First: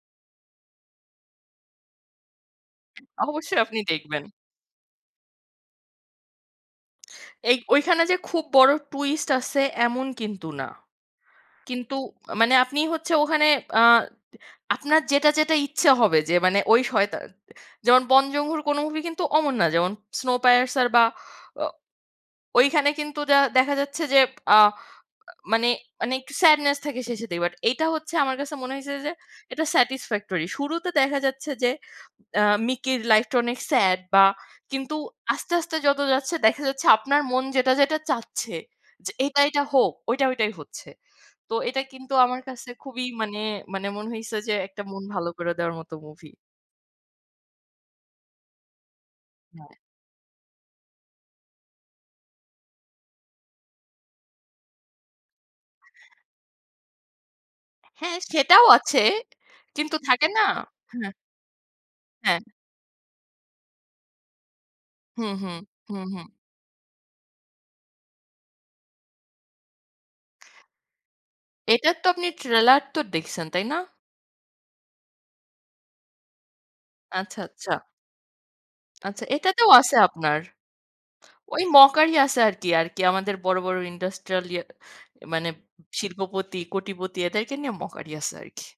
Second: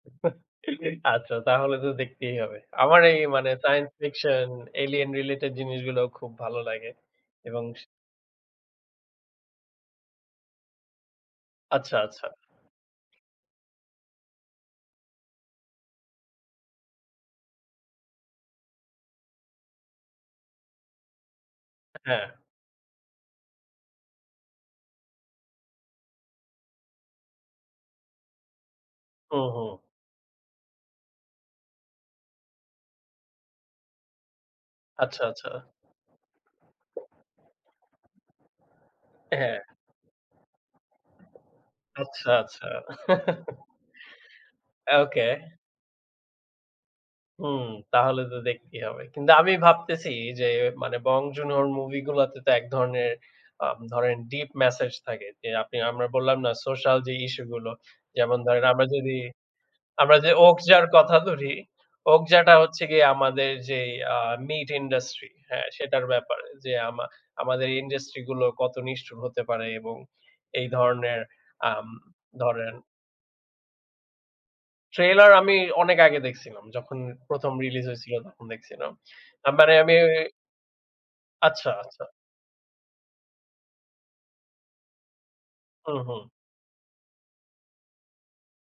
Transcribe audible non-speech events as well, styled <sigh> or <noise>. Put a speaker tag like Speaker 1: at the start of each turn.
Speaker 1: <chuckles> আচ্ছা। তাহলে তো দেখতেই হবে। আমার এই মানে
Speaker 2: অবশ্যই আপনি
Speaker 1: সাইন্স
Speaker 2: দেখবেন।
Speaker 1: ফিকশন, এলিয়ান রিলেটেড জিনিসগুলো খুব ভালো লাগে
Speaker 2: এই
Speaker 1: এবং
Speaker 2: গ
Speaker 1: সে
Speaker 2: ওইখানে যে খুব বড় টুইস্ট আছে এমন কিন্তু না। কিন্তু
Speaker 1: আচ্ছা, আচ্ছা।
Speaker 2: আ মানে আপনি হচ্ছে ওখানে, আ দ আপনার যেটা, যেটা ইচ্ছা হবে যে মানে ওই সয়তান যেমন Bong Joon-ho র কোন মুভি কিন্তু অমন না। যেমন স্নোপায়ারসার বা ও
Speaker 1: অ্যা হ্যাঁ।
Speaker 2: ওইখানে কিন্তু যা দেখা যাচ্ছে যে, আ আ মানে, মানে একটু sadness থাকে শেষের দিকে। বাট এইটা হচ্ছে আমার কাছে মনে হইছে যে এটা
Speaker 1: ওহো।
Speaker 2: satisfactory শুরুতে দেখা যাচ্ছে যে, আ মিকির লাইফটা অনেক স্যাড বা কিন্তু
Speaker 1: আচ্ছা, আচ্ছা।
Speaker 2: আস্তে, আস্তে যত যাচ্ছে দেখা যাচ্ছে আপনার মন যেটা, যেটা চাচ্ছে। যে এইটা,
Speaker 1: হ্যাঁ।
Speaker 2: এইটা হোক ওইটা, ওইটাই হচ্ছে। তো এটা কিন্তু
Speaker 1: আচ্ছা,
Speaker 2: আমার
Speaker 1: আচ্ছা।
Speaker 2: কাছে খুবই মানে, মানে মনে হইছে যে একটা মন
Speaker 1: ওকে।
Speaker 2: ভালো করে দেওয়ার মতো মুভি।
Speaker 1: হুম, তাহলে তো দেখতেই হবে। কিন্তু আমি
Speaker 2: হ্যাঁ।
Speaker 1: ভাবতেছি যে মানে Bong Joon-ho র মুভি গুলাতে তো এক ধরনের, আ ধরেন ডিপ ম্যাসেজ থাকে। যে আপনি আমরা বললাম না সোশ্যাল যে ইস্যু গুলো।
Speaker 2: হ্যাঁ,
Speaker 1: যেমন ধরেন,
Speaker 2: সেটাও
Speaker 1: আমরা
Speaker 2: আছে
Speaker 1: যদি,
Speaker 2: কিন্তু
Speaker 1: আমরা
Speaker 2: থাকে
Speaker 1: যে
Speaker 2: না
Speaker 1: 'ওকজার'
Speaker 2: হ্যাঁ।
Speaker 1: কথা ধরি।
Speaker 2: হ্যাঁ।
Speaker 1: 'ওকজার' টা হচ্ছে গিয়ে আমাদের যেই আ মিট ইন্ডাস্ট্রি,
Speaker 2: হুম, হুম,
Speaker 1: হ্যাঁ,
Speaker 2: হুম,
Speaker 1: সেটার
Speaker 2: হুম।
Speaker 1: ব্যাপারে। যে আমা আমাদের ইন্ডাস্ট্রিগুলো কত নিষ্ঠুর হতে পারে এবং এই ধরনের, আম
Speaker 2: এটার তো আপনি
Speaker 1: ধরেন
Speaker 2: ট্রেলার তো দেখছেন, তাই না?
Speaker 1: ট্রেইলার আমি অনেক আগে দেখছিলাম। যখন
Speaker 2: আচ্ছা,
Speaker 1: ১ম,
Speaker 2: আচ্ছা।
Speaker 1: রিলিজ হয়েছিল তখন দেখছিলাম।
Speaker 2: আচ্ছা, এটাতেও
Speaker 1: আম্বারে আমি
Speaker 2: আছে
Speaker 1: ওই
Speaker 2: আপনার। ওই
Speaker 1: আচ্ছা, আচ্ছা।
Speaker 2: মকারি আছে আর কি, আর কি আমাদের বড়, বড় ইন্ডস্ট্রিয়াল ইয়া, মানে
Speaker 1: হুম, হুম।
Speaker 2: শিল্পপতি, কোটিপতি এদেরকে নিয়ে মকারি আছে আর কি।